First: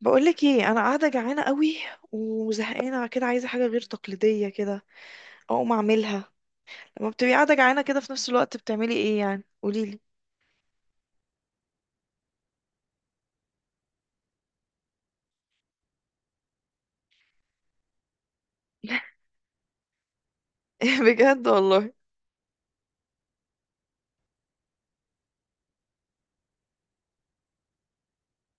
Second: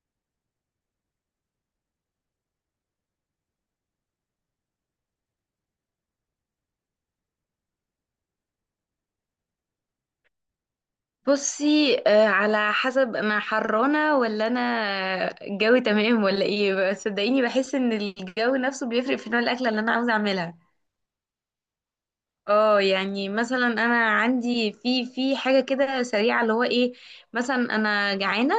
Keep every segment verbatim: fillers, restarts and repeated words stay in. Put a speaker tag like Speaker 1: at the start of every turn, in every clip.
Speaker 1: بقولك ايه، انا قاعده جعانه قوي وزهقانه كده، عايزه حاجه غير تقليديه كده اقوم اعملها. لما بتبقي قاعده جعانه كده في نفس الوقت بتعملي ايه يعني؟ قوليلي.
Speaker 2: بصي، آه، على حسب انا حرانه ولا انا الجو تمام ولا ايه. بس صدقيني بحس ان الجو نفسه بيفرق في نوع الاكله اللي انا عاوزه اعملها.
Speaker 1: بجد والله.
Speaker 2: اه، يعني مثلا انا عندي في في حاجه كده سريعه اللي هو ايه. مثلا انا جعانه،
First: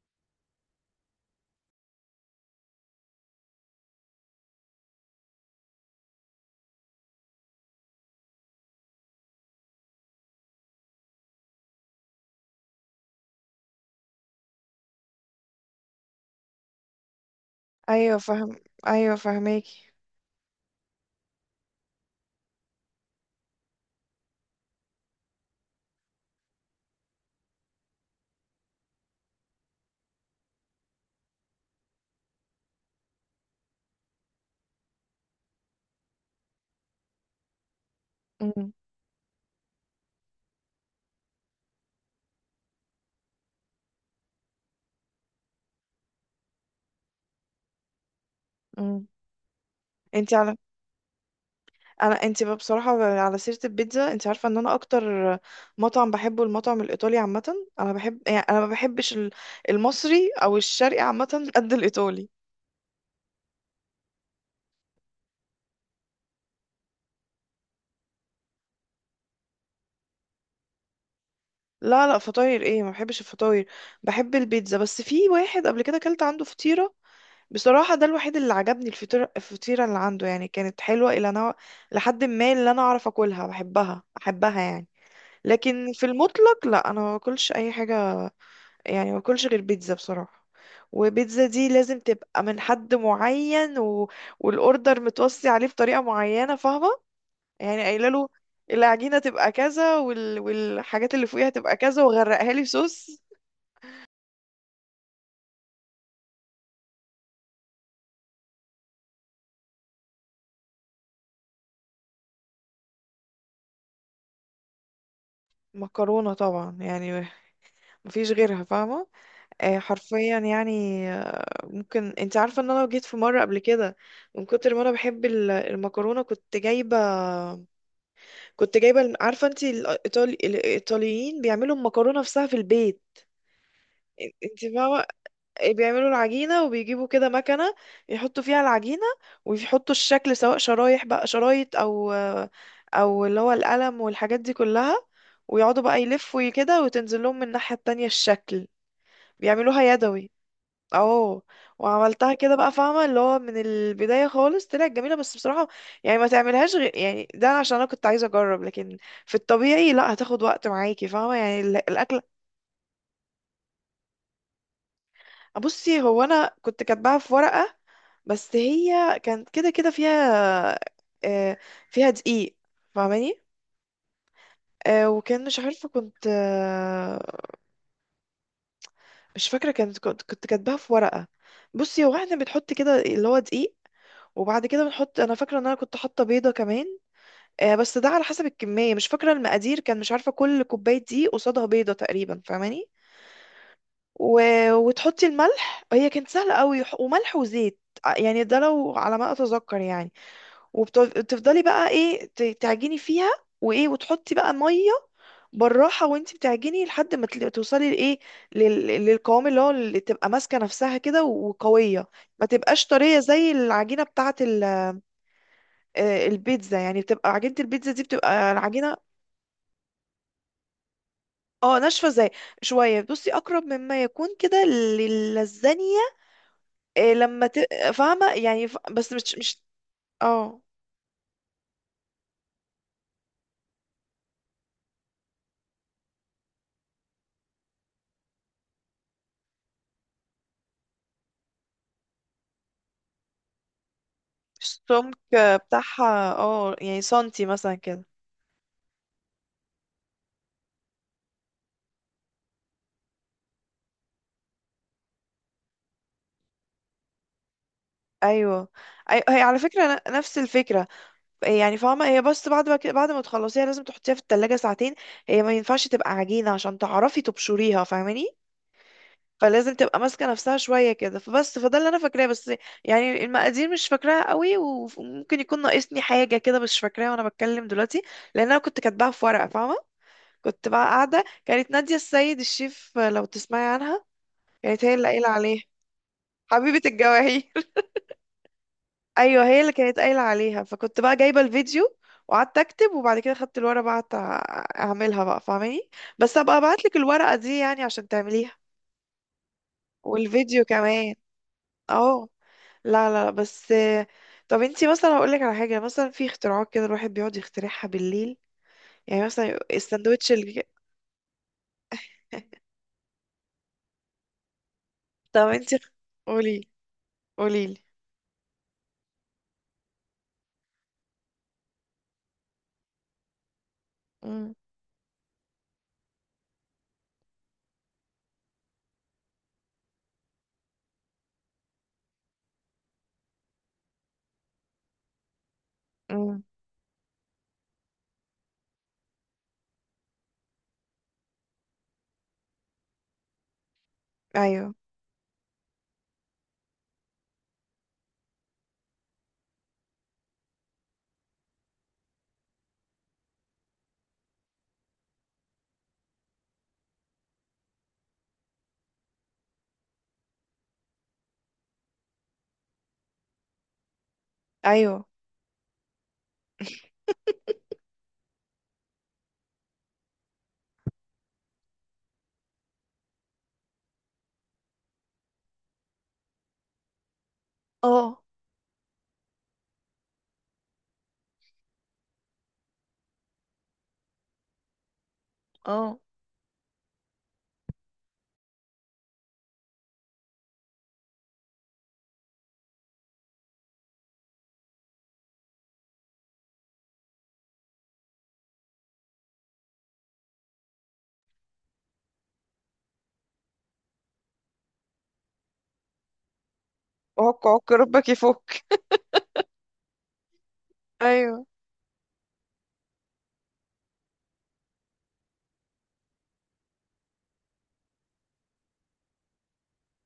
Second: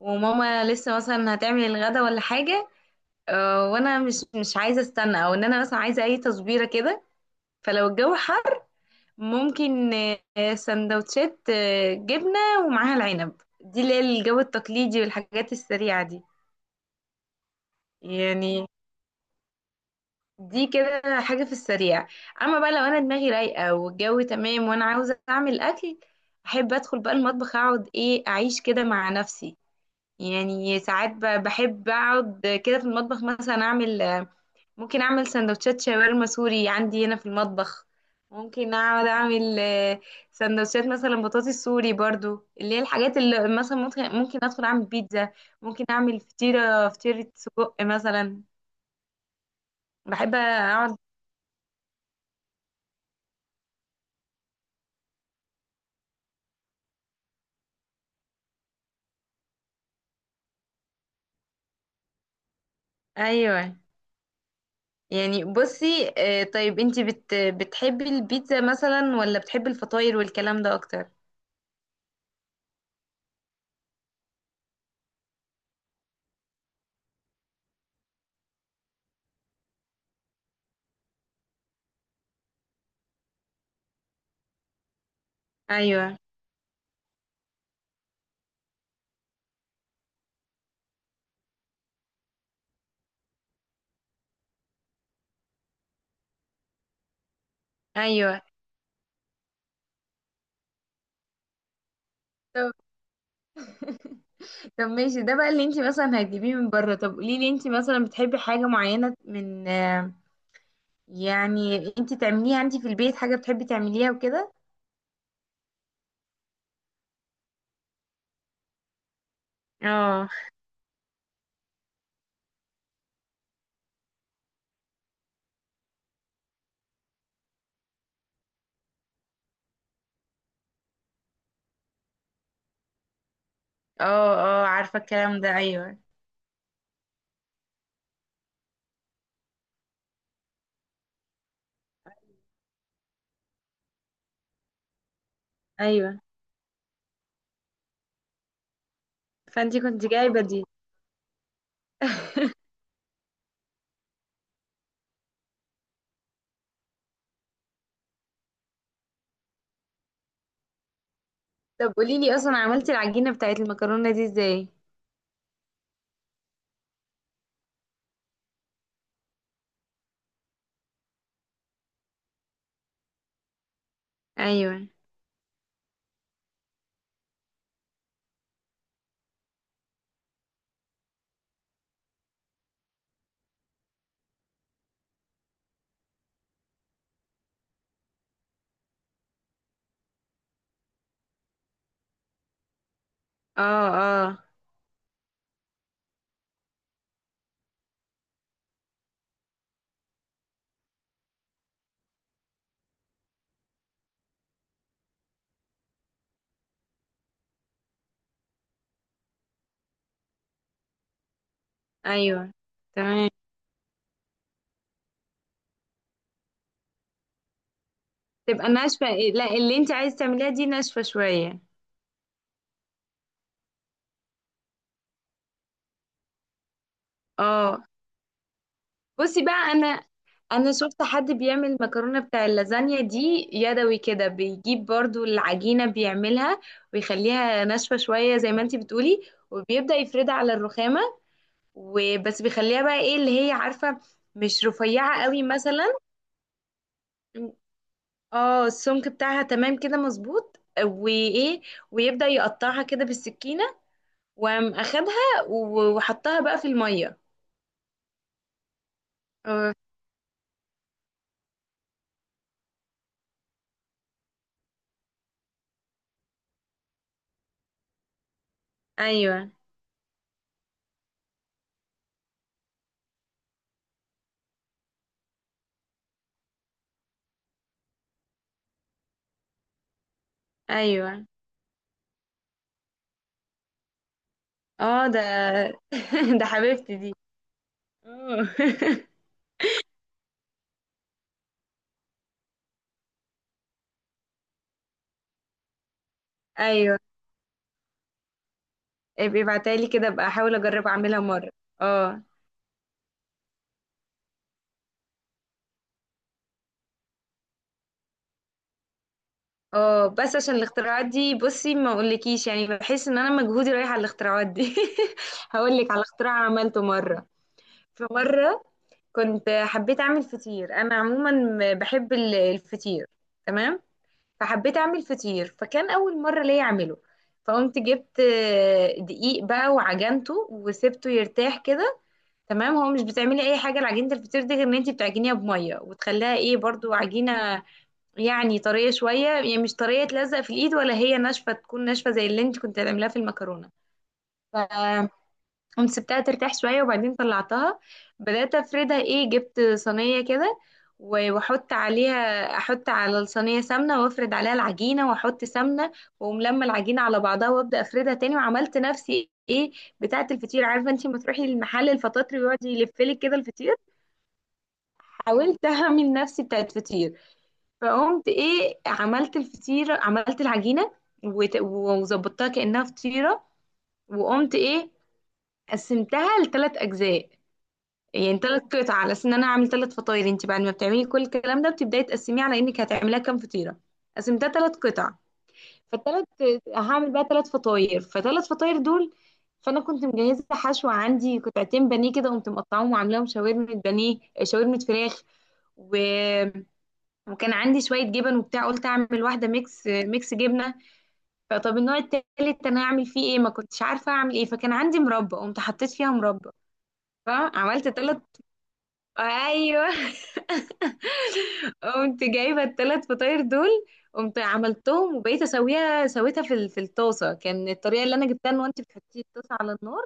Speaker 2: وماما لسه مثلا هتعمل الغدا ولا حاجه. آه، وانا مش مش عايزه استنى، او ان انا مثلا عايزه اي تصبيره كده. فلو الجو حر ممكن، آه، سندوتشات، آه، جبنة ومعاها العنب، دي اللي هي الجو التقليدي والحاجات السريعة دي
Speaker 1: ايوه فاهم.
Speaker 2: يعني.
Speaker 1: ايوه فاهماكي.
Speaker 2: دي كده حاجة في السريع. أما بقى لو أنا دماغي رايقة والجو تمام وأنا عاوزة أعمل أكل، أحب أدخل بقى المطبخ، أقعد إيه أعيش كده مع نفسي. يعني ساعات ب- بحب أقعد كده في المطبخ، مثلا أعمل، آه، ممكن اعمل سندوتشات شاورما سوري عندي هنا في المطبخ.
Speaker 1: امم.
Speaker 2: ممكن اقعد اعمل، آه، سندوتشات مثلا بطاطس سوري برضو، اللي هي الحاجات اللي مثلا ممكن ممكن ادخل اعمل بيتزا. ممكن اعمل فطيره فطيره سجق مثلا.
Speaker 1: امم. انت
Speaker 2: بحب
Speaker 1: على
Speaker 2: اقعد،
Speaker 1: انا انت بقى بصراحه، على سيره البيتزا انت عارفه ان انا اكتر مطعم بحبه المطعم الايطالي عامه. انا بحب، يعني انا ما بحبش ال- المصري او الشرقي عامه قد الايطالي.
Speaker 2: ايوه يعني. بصي، آه، طيب انتي بت... بتحبي البيتزا مثلا، ولا بتحبي الفطاير والكلام ده اكتر؟
Speaker 1: لا لا، فطاير ايه؟ ما بحبش الفطاير. بحب البيتزا. بس في واحد قبل كده اكلت عنده فطيرة بصراحة، ده الوحيد اللي عجبني. الفطيرة الفطيرة اللي عنده يعني كانت حلوة الى نوع، لحد ما اللي انا اعرف اكلها بحبها احبها يعني. لكن في
Speaker 2: ايوه،
Speaker 1: المطلق لا، انا ما باكلش اي حاجة. يعني ما باكلش غير بيتزا بصراحة. وبيتزا دي لازم تبقى من حد معين و... والاوردر متوصي عليه بطريقة معينة، فاهمة؟ يعني قايله له
Speaker 2: ايوه.
Speaker 1: العجينة تبقى كذا وال... والحاجات اللي فوقيها تبقى كذا، وغرقها لي
Speaker 2: طب.
Speaker 1: صوص.
Speaker 2: طب ماشي، ده بقى اللي انت مثلا هتجيبيه من بره. طب قولي لي، انت مثلا بتحبي حاجة معينة من، آه، يعني انت تعمليها انت في البيت، حاجة بتحبي تعمليها وكده؟
Speaker 1: مكرونة طبعا يعني، مفيش غيرها فاهمة. آه
Speaker 2: اه،
Speaker 1: حرفيا يعني. آه ممكن، انت عارفة ان انا جيت في مرة قبل كده من كتر ما انا بحب ال- المكرونة، كنت جايبة، كنت جايبة الم- عارفة انت الإيطالي... الايطاليين بيعملوا المكرونة نفسها في البيت.
Speaker 2: اه،
Speaker 1: انت
Speaker 2: اه عارفة
Speaker 1: فاهمة؟
Speaker 2: الكلام ده،
Speaker 1: إيه،
Speaker 2: ايوه.
Speaker 1: بيعملوا العجينة وبيجيبوا كده مكنة، يحطوا فيها العجينة، ويحطوا الشكل سواء شرايح بقى، شرايط أو أو اللي هو القلم والحاجات دي كلها، ويقعدوا بقى
Speaker 2: ايوه،
Speaker 1: يلفوا كده وتنزل لهم من الناحية التانية الشكل.
Speaker 2: فانتي
Speaker 1: بيعملوها
Speaker 2: كنت
Speaker 1: يدوي.
Speaker 2: جايبه دي.
Speaker 1: اه. وعملتها كده بقى فاهمة، اللي هو من البداية خالص طلعت جميلة بس بصراحة يعني ما تعملهاش غير يعني، ده عشان انا كنت عايزة اجرب. لكن في الطبيعي لا، هتاخد وقت معاكي فاهمة يعني ال-
Speaker 2: طب قولي
Speaker 1: الاكل.
Speaker 2: لي، اصلا عملتي العجينة بتاعت المكرونة دي ازاي؟
Speaker 1: بصي، هو انا كنت كاتباها في ورقة بس هي كانت كده كده فيها، آه، فيها دقيق فاهماني.
Speaker 2: ايوه،
Speaker 1: آه، وكان مش عارفة كنت، آه، مش فاكرة كانت، كنت كنت كاتباها في ورقة. بصي هو احنا بنحط كده اللي هو دقيق، وبعد كده بنحط، انا فاكرة ان انا كنت حاطة بيضة كمان. آه، بس ده على حسب الكمية، مش فاكرة المقادير، كان مش عارفة كل كوباية دقيق قصادها بيضة تقريبا فاهماني.
Speaker 2: اه،
Speaker 1: و...
Speaker 2: اه،
Speaker 1: وتحطي الملح، هي كانت سهلة قوي، وح- وملح وزيت ع- يعني ده لو على ما اتذكر يعني. وتفضلي بقى ايه، ت- تعجني فيها. وايه، وتحطي بقى ميه بالراحه وانت بتعجني لحد ما تل- توصلي لايه، لل- للقوام اللي هو اللي تبقى ماسكه نفسها كده وقويه. ما
Speaker 2: ايوه،
Speaker 1: تبقاش طريه
Speaker 2: تمام،
Speaker 1: زي العجينه بتاعه ال- آه، البيتزا يعني، بتبقى عجينه البيتزا دي بتبقى
Speaker 2: تبقى
Speaker 1: العجينه.
Speaker 2: ناشفة. لا، اللي انت عايزة تعمليها دي ناشفة شوية،
Speaker 1: اه ناشفه زي شويه، بصي اقرب مما يكون كده للزانيه لما ت...
Speaker 2: اه.
Speaker 1: فاهمه يعني ف... بس مش
Speaker 2: بصي
Speaker 1: مش
Speaker 2: بقى، انا
Speaker 1: اه،
Speaker 2: انا شفت حد بيعمل المكرونه بتاع اللازانيا دي يدوي كده، بيجيب برضو العجينه بيعملها ويخليها ناشفه شويه زي ما انتي بتقولي، وبيبدا يفردها على الرخامه، وبس بيخليها بقى ايه اللي هي عارفه، مش
Speaker 1: السمك
Speaker 2: رفيعه قوي مثلا.
Speaker 1: بتاعها اه يعني سنتي مثلا كده.
Speaker 2: اه، السمك بتاعها تمام كده مظبوط، وايه ويبدا يقطعها كده بالسكينه، وقام اخدها و- وحطها بقى في الميه.
Speaker 1: ايوه أي... هي على
Speaker 2: آه،
Speaker 1: فكره ن- نفس الفكره يعني فاهمه، هي بس بعد ما كده- بعد ما تخلصيها لازم تحطيها في التلاجة ساعتين. هي ما ينفعش تبقى عجينه عشان تعرفي تبشريها فاهماني.
Speaker 2: ايوه،
Speaker 1: فلازم تبقى ماسكه نفسها شويه كده، فبس فده اللي انا فاكراه بس. يعني المقادير مش فاكراها قوي وممكن يكون ناقصني حاجه كده، مش فاكراها وانا بتكلم دلوقتي لان انا كنت كاتباها في ورقه فاهمه. كنت بقى قاعده،
Speaker 2: ايوه،
Speaker 1: كانت ناديه السيد الشيف لو تسمعي عنها، كانت هي
Speaker 2: اه
Speaker 1: اللي
Speaker 2: ده.
Speaker 1: قايله عليه.
Speaker 2: ده
Speaker 1: حبيبه
Speaker 2: حبيبتي دي،
Speaker 1: الجواهي.
Speaker 2: اه.
Speaker 1: ايوه هي اللي كانت قايله عليها، فكنت بقى جايبه الفيديو وقعدت اكتب، وبعد كده خدت الورقه بقى قعدت أع- اعملها بقى فاهماني. بس ابقى ابعت لك
Speaker 2: ايوه،
Speaker 1: الورقه دي يعني عشان تعمليها،
Speaker 2: ابقي ابعتها لي كده، ابقى احاول
Speaker 1: والفيديو
Speaker 2: اجرب
Speaker 1: كمان.
Speaker 2: اعملها مره. اه،
Speaker 1: اه. لا لا لا، بس. طب انتي مثلا، هقول لك على حاجه، مثلا في اختراعات كده الواحد بيقعد يخترعها بالليل، يعني مثلا
Speaker 2: اه
Speaker 1: الساندوتش
Speaker 2: بس عشان
Speaker 1: اللي.
Speaker 2: الاختراعات دي بصي، ما اقولكيش يعني بحس ان انا مجهودي رايح على الاختراعات دي.
Speaker 1: طب انتي،
Speaker 2: هقول لك على اختراع
Speaker 1: قولي
Speaker 2: عملته مره.
Speaker 1: قولي لي.
Speaker 2: في مره كنت حبيت اعمل فطير، انا عموما م- بحب ال- الفطير، تمام.
Speaker 1: امم.
Speaker 2: فحبيت اعمل فطير، فكان اول مره ليا اعمله. فقمت جبت، آه، دقيق بقى، وعجنته وسبته يرتاح كده، تمام. هو مش بتعملي اي حاجه لعجينه الفطير دي غير ان انت بتعجنيها بميه، وتخليها
Speaker 1: امم.
Speaker 2: ايه برضو عجينه، يعني طريه شويه، يعني مش طريه تلزق في الايد، ولا هي ناشفه، تكون ناشفه زي اللي انت كنت هتعمليها في المكرونه. ف
Speaker 1: ايوه.
Speaker 2: قمت سبتها ترتاح شوية وبعدين طلعتها. بدأت أفردها، إيه جبت صينية كده، و- وأحط عليها، أحط على الصينية سمنة، وأفرد عليها العجينة وأحط سمنة، وأقوم لما العجينة على بعضها، وأبدأ أفردها تاني، وعملت نفسي إيه بتاعة الفطير، عارفة أنتي لما تروحي المحل الفطاطري ويقعد يلفلك كده الفطير.
Speaker 1: ايوه.
Speaker 2: حاولت أعمل نفسي بتاعة فطير. فقمت إيه، عملت الفطير، عملت العجينة وت- وظبطتها كأنها فطيرة. وقمت إيه، قسمتها لثلاث أجزاء،
Speaker 1: اه.
Speaker 2: يعني ثلاث قطع، على اساس ان انا هعمل ثلاث فطاير. انت بعد ما بتعملي كل الكلام ده بتبداي تقسميه على انك هتعمليها كام فطيره. قسمتها ثلاث قطع،
Speaker 1: اه.
Speaker 2: فالثلاث هعمل بقى ثلاث فطاير، فثلاث فطاير دول. فانا كنت مجهزه حشوه، عندي قطعتين بانيه كده، قمت مقطعاهم وعاملاهم شاورما بانيه، آه، شاورما فراخ. و... وكان عندي شويه جبن وبتاع، قلت اعمل واحده ميكس، ميكس جبنه. فطب النوع التالت انا اعمل فيه ايه، ما كنتش عارفه اعمل ايه، فكان عندي مربى، قمت حطيت فيها مربى.
Speaker 1: عك عك
Speaker 2: فعملت
Speaker 1: ربك
Speaker 2: ثلاث،
Speaker 1: يفك.
Speaker 2: ايوه.
Speaker 1: ايوه.
Speaker 2: قمت جايبه الثلاث فطاير دول، قمت عملتهم وبقيت اسويها، سويتها في ال- في الطاسه. كان الطريقه اللي انا جبتها ان انت بتحطي الطاسه على النار،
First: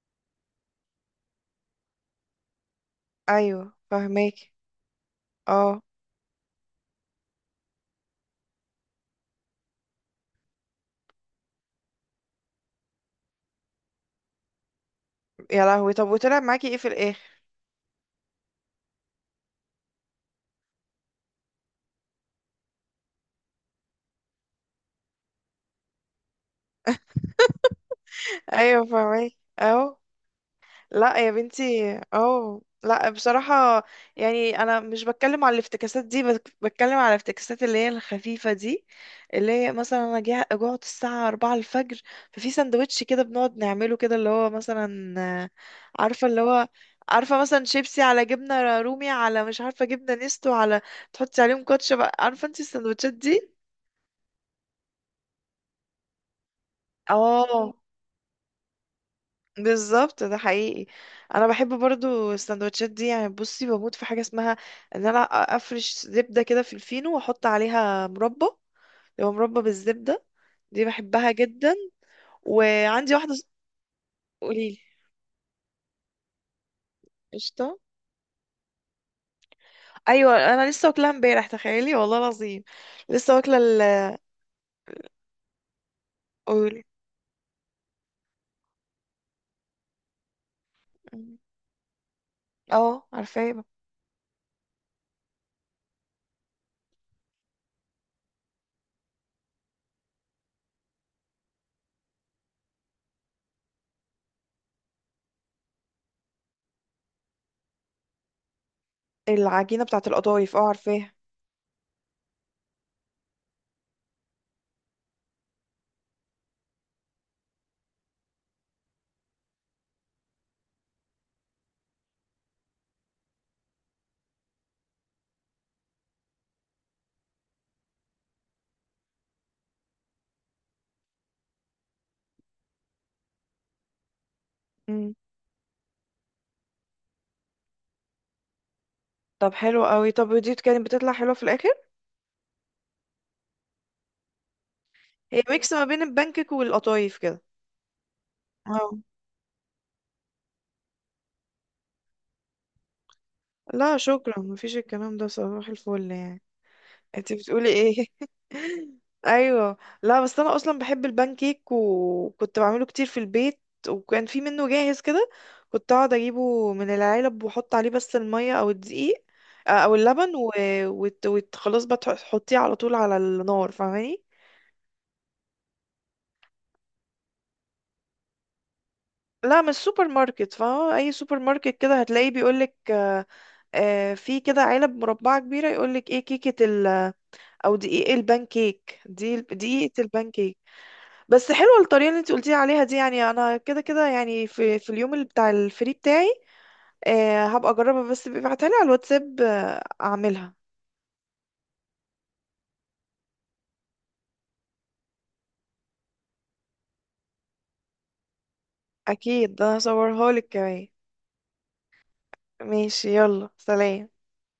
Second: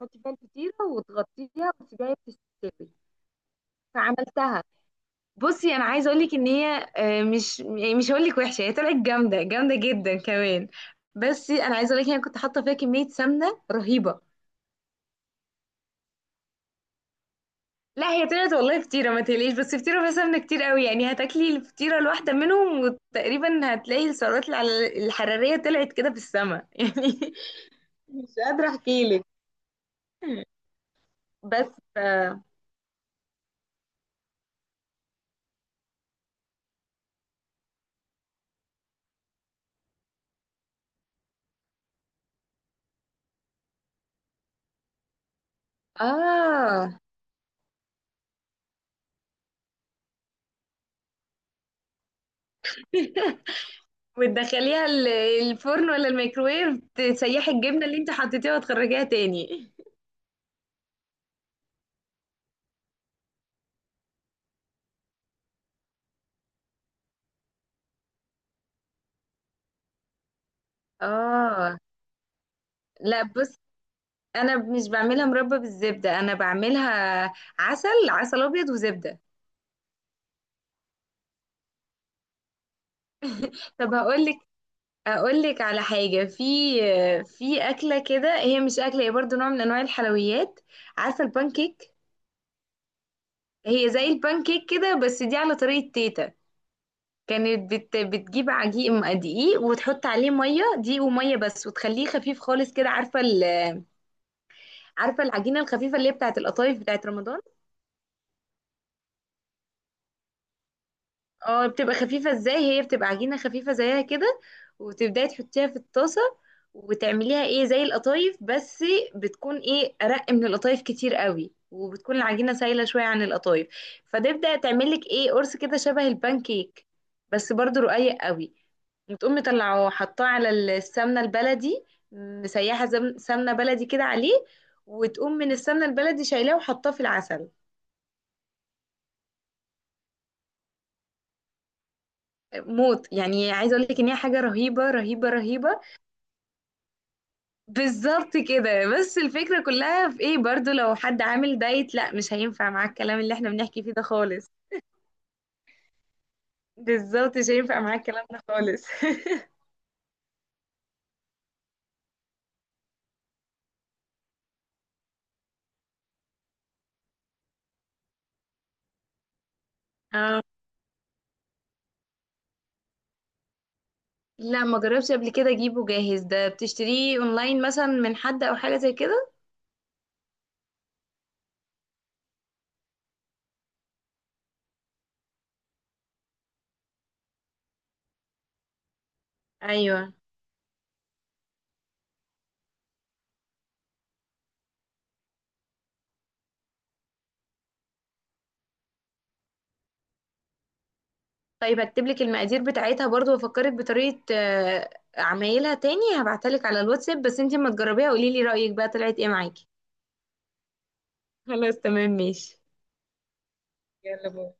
Speaker 2: تحطي فيها الفطيره وتغطيها وتسيبيها تستوي.
Speaker 1: ايوه فهماكي.
Speaker 2: فعملتها. بصي
Speaker 1: اه.
Speaker 2: انا عايزه اقول لك ان هي، آه، مش يعني مش هقول لك وحشه، هي طلعت جامده، جامده جدا كمان. بس انا عايزه اقول لك، انا كنت حاطه فيها كميه سمنه رهيبه.
Speaker 1: يا لهوي طب وطلع معاكي ايه في الاخر؟
Speaker 2: لا هي طلعت والله فطيرة، ما تقلقيش، بس فطيرة فيها سمنة كتير قوي، يعني هتاكلي الفطيرة الواحدة منهم وتقريبا هتلاقي السعرات الع- الحرارية طلعت كده في السماء يعني. مش قادرة
Speaker 1: ايوه
Speaker 2: احكيلك.
Speaker 1: فاهمك. اهو. لا يا
Speaker 2: بس
Speaker 1: بنتي
Speaker 2: ف-
Speaker 1: اهو، لا بصراحة يعني انا مش بتكلم على الافتكاسات دي، بك- بتكلم على الافتكاسات اللي هي الخفيفة دي، اللي هي مثلا انا جه- جوعت الساعة أربعة الفجر، ففي سندوتش كده بنقعد نعمله كده اللي هو مثلا، آه، عارفة اللي هو،
Speaker 2: اه.
Speaker 1: عارفة مثلا شيبسي على جبنة رومي على مش عارفة جبنة نستو على، تحطي عليهم كاتشب عارفة انت السندوتشات دي.
Speaker 2: وتدخليها ال- الفرن، ولا الميكروويف، تسيحي
Speaker 1: اه
Speaker 2: الجبنة اللي انت حطيتيها وتخرجيها تاني،
Speaker 1: بالظبط، ده حقيقي. انا بحب برضو السندوتشات دي، يعني بصي بموت في حاجه اسمها ان انا افرش زبده كده في الفينو واحط عليها مربى، لو مربى بالزبده دي بحبها جدا.
Speaker 2: اه.
Speaker 1: وعندي
Speaker 2: لا
Speaker 1: واحده ص-
Speaker 2: بص، انا
Speaker 1: قوليلي.
Speaker 2: مش بعملها مربى بالزبدة، انا بعملها
Speaker 1: قشطه.
Speaker 2: عسل، عسل ابيض وزبدة.
Speaker 1: ايوه انا لسه واكلها امبارح، تخيلي والله العظيم لسه واكله ال.
Speaker 2: طب هقول اقول لك على حاجه، في
Speaker 1: قولي.
Speaker 2: في اكله كده، هي مش اكله، هي برضو نوع من انواع الحلويات. عارفه البانكيك؟
Speaker 1: اه عارفاها.
Speaker 2: هي زي البانكيك كده، بس دي على طريقه تيتا، كانت بت بتجيب عجيق م- دقيق، وتحط عليه ميه، دقيق وميه بس، وتخليه خفيف خالص كده، عارفه ال- عارفه العجينه الخفيفه اللي هي بتاعه القطايف، بتاعه رمضان؟
Speaker 1: العجينه بتاعه القطايف اه عارفاها.
Speaker 2: اه بتبقى خفيفة ازاي، هي بتبقى عجينة خفيفة زيها كده، وتبدأي تحطيها في الطاسة، وتعمليها ايه زي القطايف، بس بتكون ايه ارق من القطايف كتير قوي، وبتكون العجينة سايلة شوية عن القطايف. فتبدأ تعملك ايه قرص كده شبه البان كيك، بس برضو رقيق قوي. وتقوم مطلعه وحطاه على السمنة البلدي، مسيحة زم- سمنة بلدي كده عليه،
Speaker 1: مم.
Speaker 2: وتقوم من السمنة البلدي شايلاه وحطاه في العسل.
Speaker 1: طب حلو قوي، طب ودي كانت بتطلع حلوه في الاخر؟
Speaker 2: موت يعني، عايزه اقول لك ان هي حاجه رهيبه رهيبه
Speaker 1: هي ميكس
Speaker 2: رهيبه.
Speaker 1: ما بين البانكيك والقطايف كده.
Speaker 2: بالظبط كده،
Speaker 1: اه
Speaker 2: بس الفكرة كلها في ايه، برضو لو حد عامل دايت، لا مش هينفع معاه الكلام اللي احنا بنحكي فيه
Speaker 1: لا
Speaker 2: ده
Speaker 1: شكرا،
Speaker 2: خالص.
Speaker 1: مفيش الكلام ده، صباح الفل يعني. انت
Speaker 2: بالظبط، مش
Speaker 1: بتقولي
Speaker 2: هينفع معاه
Speaker 1: ايه؟
Speaker 2: الكلام ده خالص.
Speaker 1: ايوه. لا بس انا اصلا بحب البان كيك وكنت بعمله كتير في البيت، وكان في منه جاهز كده كنت اقعد اجيبه من العلب واحط عليه بس الميه او الدقيق، آه، او اللبن
Speaker 2: اه،
Speaker 1: و... وت... وت... خلاص بقى تح- تحطيه على طول على النار فاهماني.
Speaker 2: لا ما جربش قبل كده اجيبه جاهز، ده بتشتريه اونلاين مثلا من حد، او حاجة زي كده؟
Speaker 1: لا من السوبر ماركت، فا اي سوبر ماركت كده هتلاقيه بيقولك، آه، آه، في كده علب مربعة كبيرة يقولك ايه، كيكة او دقيق البانكيك دي، دقيقة
Speaker 2: ايوه،
Speaker 1: البانكيك. بس حلوة الطريقة اللي انت قلتي عليها دي، يعني انا كده كده يعني في في اليوم اللي بتاع الفري بتاعي آه هبقى اجربها، بس ابعتها لي على الواتساب آه اعملها.
Speaker 2: طيب هكتب لك المقادير بتاعتها برضو، وافكرك بطريقة، آه، عمايلها تاني، هبعتها لك على الواتساب، بس انتي اما تجربيها قولي لي رأيك بقى طلعت ايه
Speaker 1: اكيد،
Speaker 2: معاكي.
Speaker 1: ده انا هصورها لك كمان.
Speaker 2: خلاص تمام، ماشي.
Speaker 1: ماشي يلا سلام.
Speaker 2: يلا باي.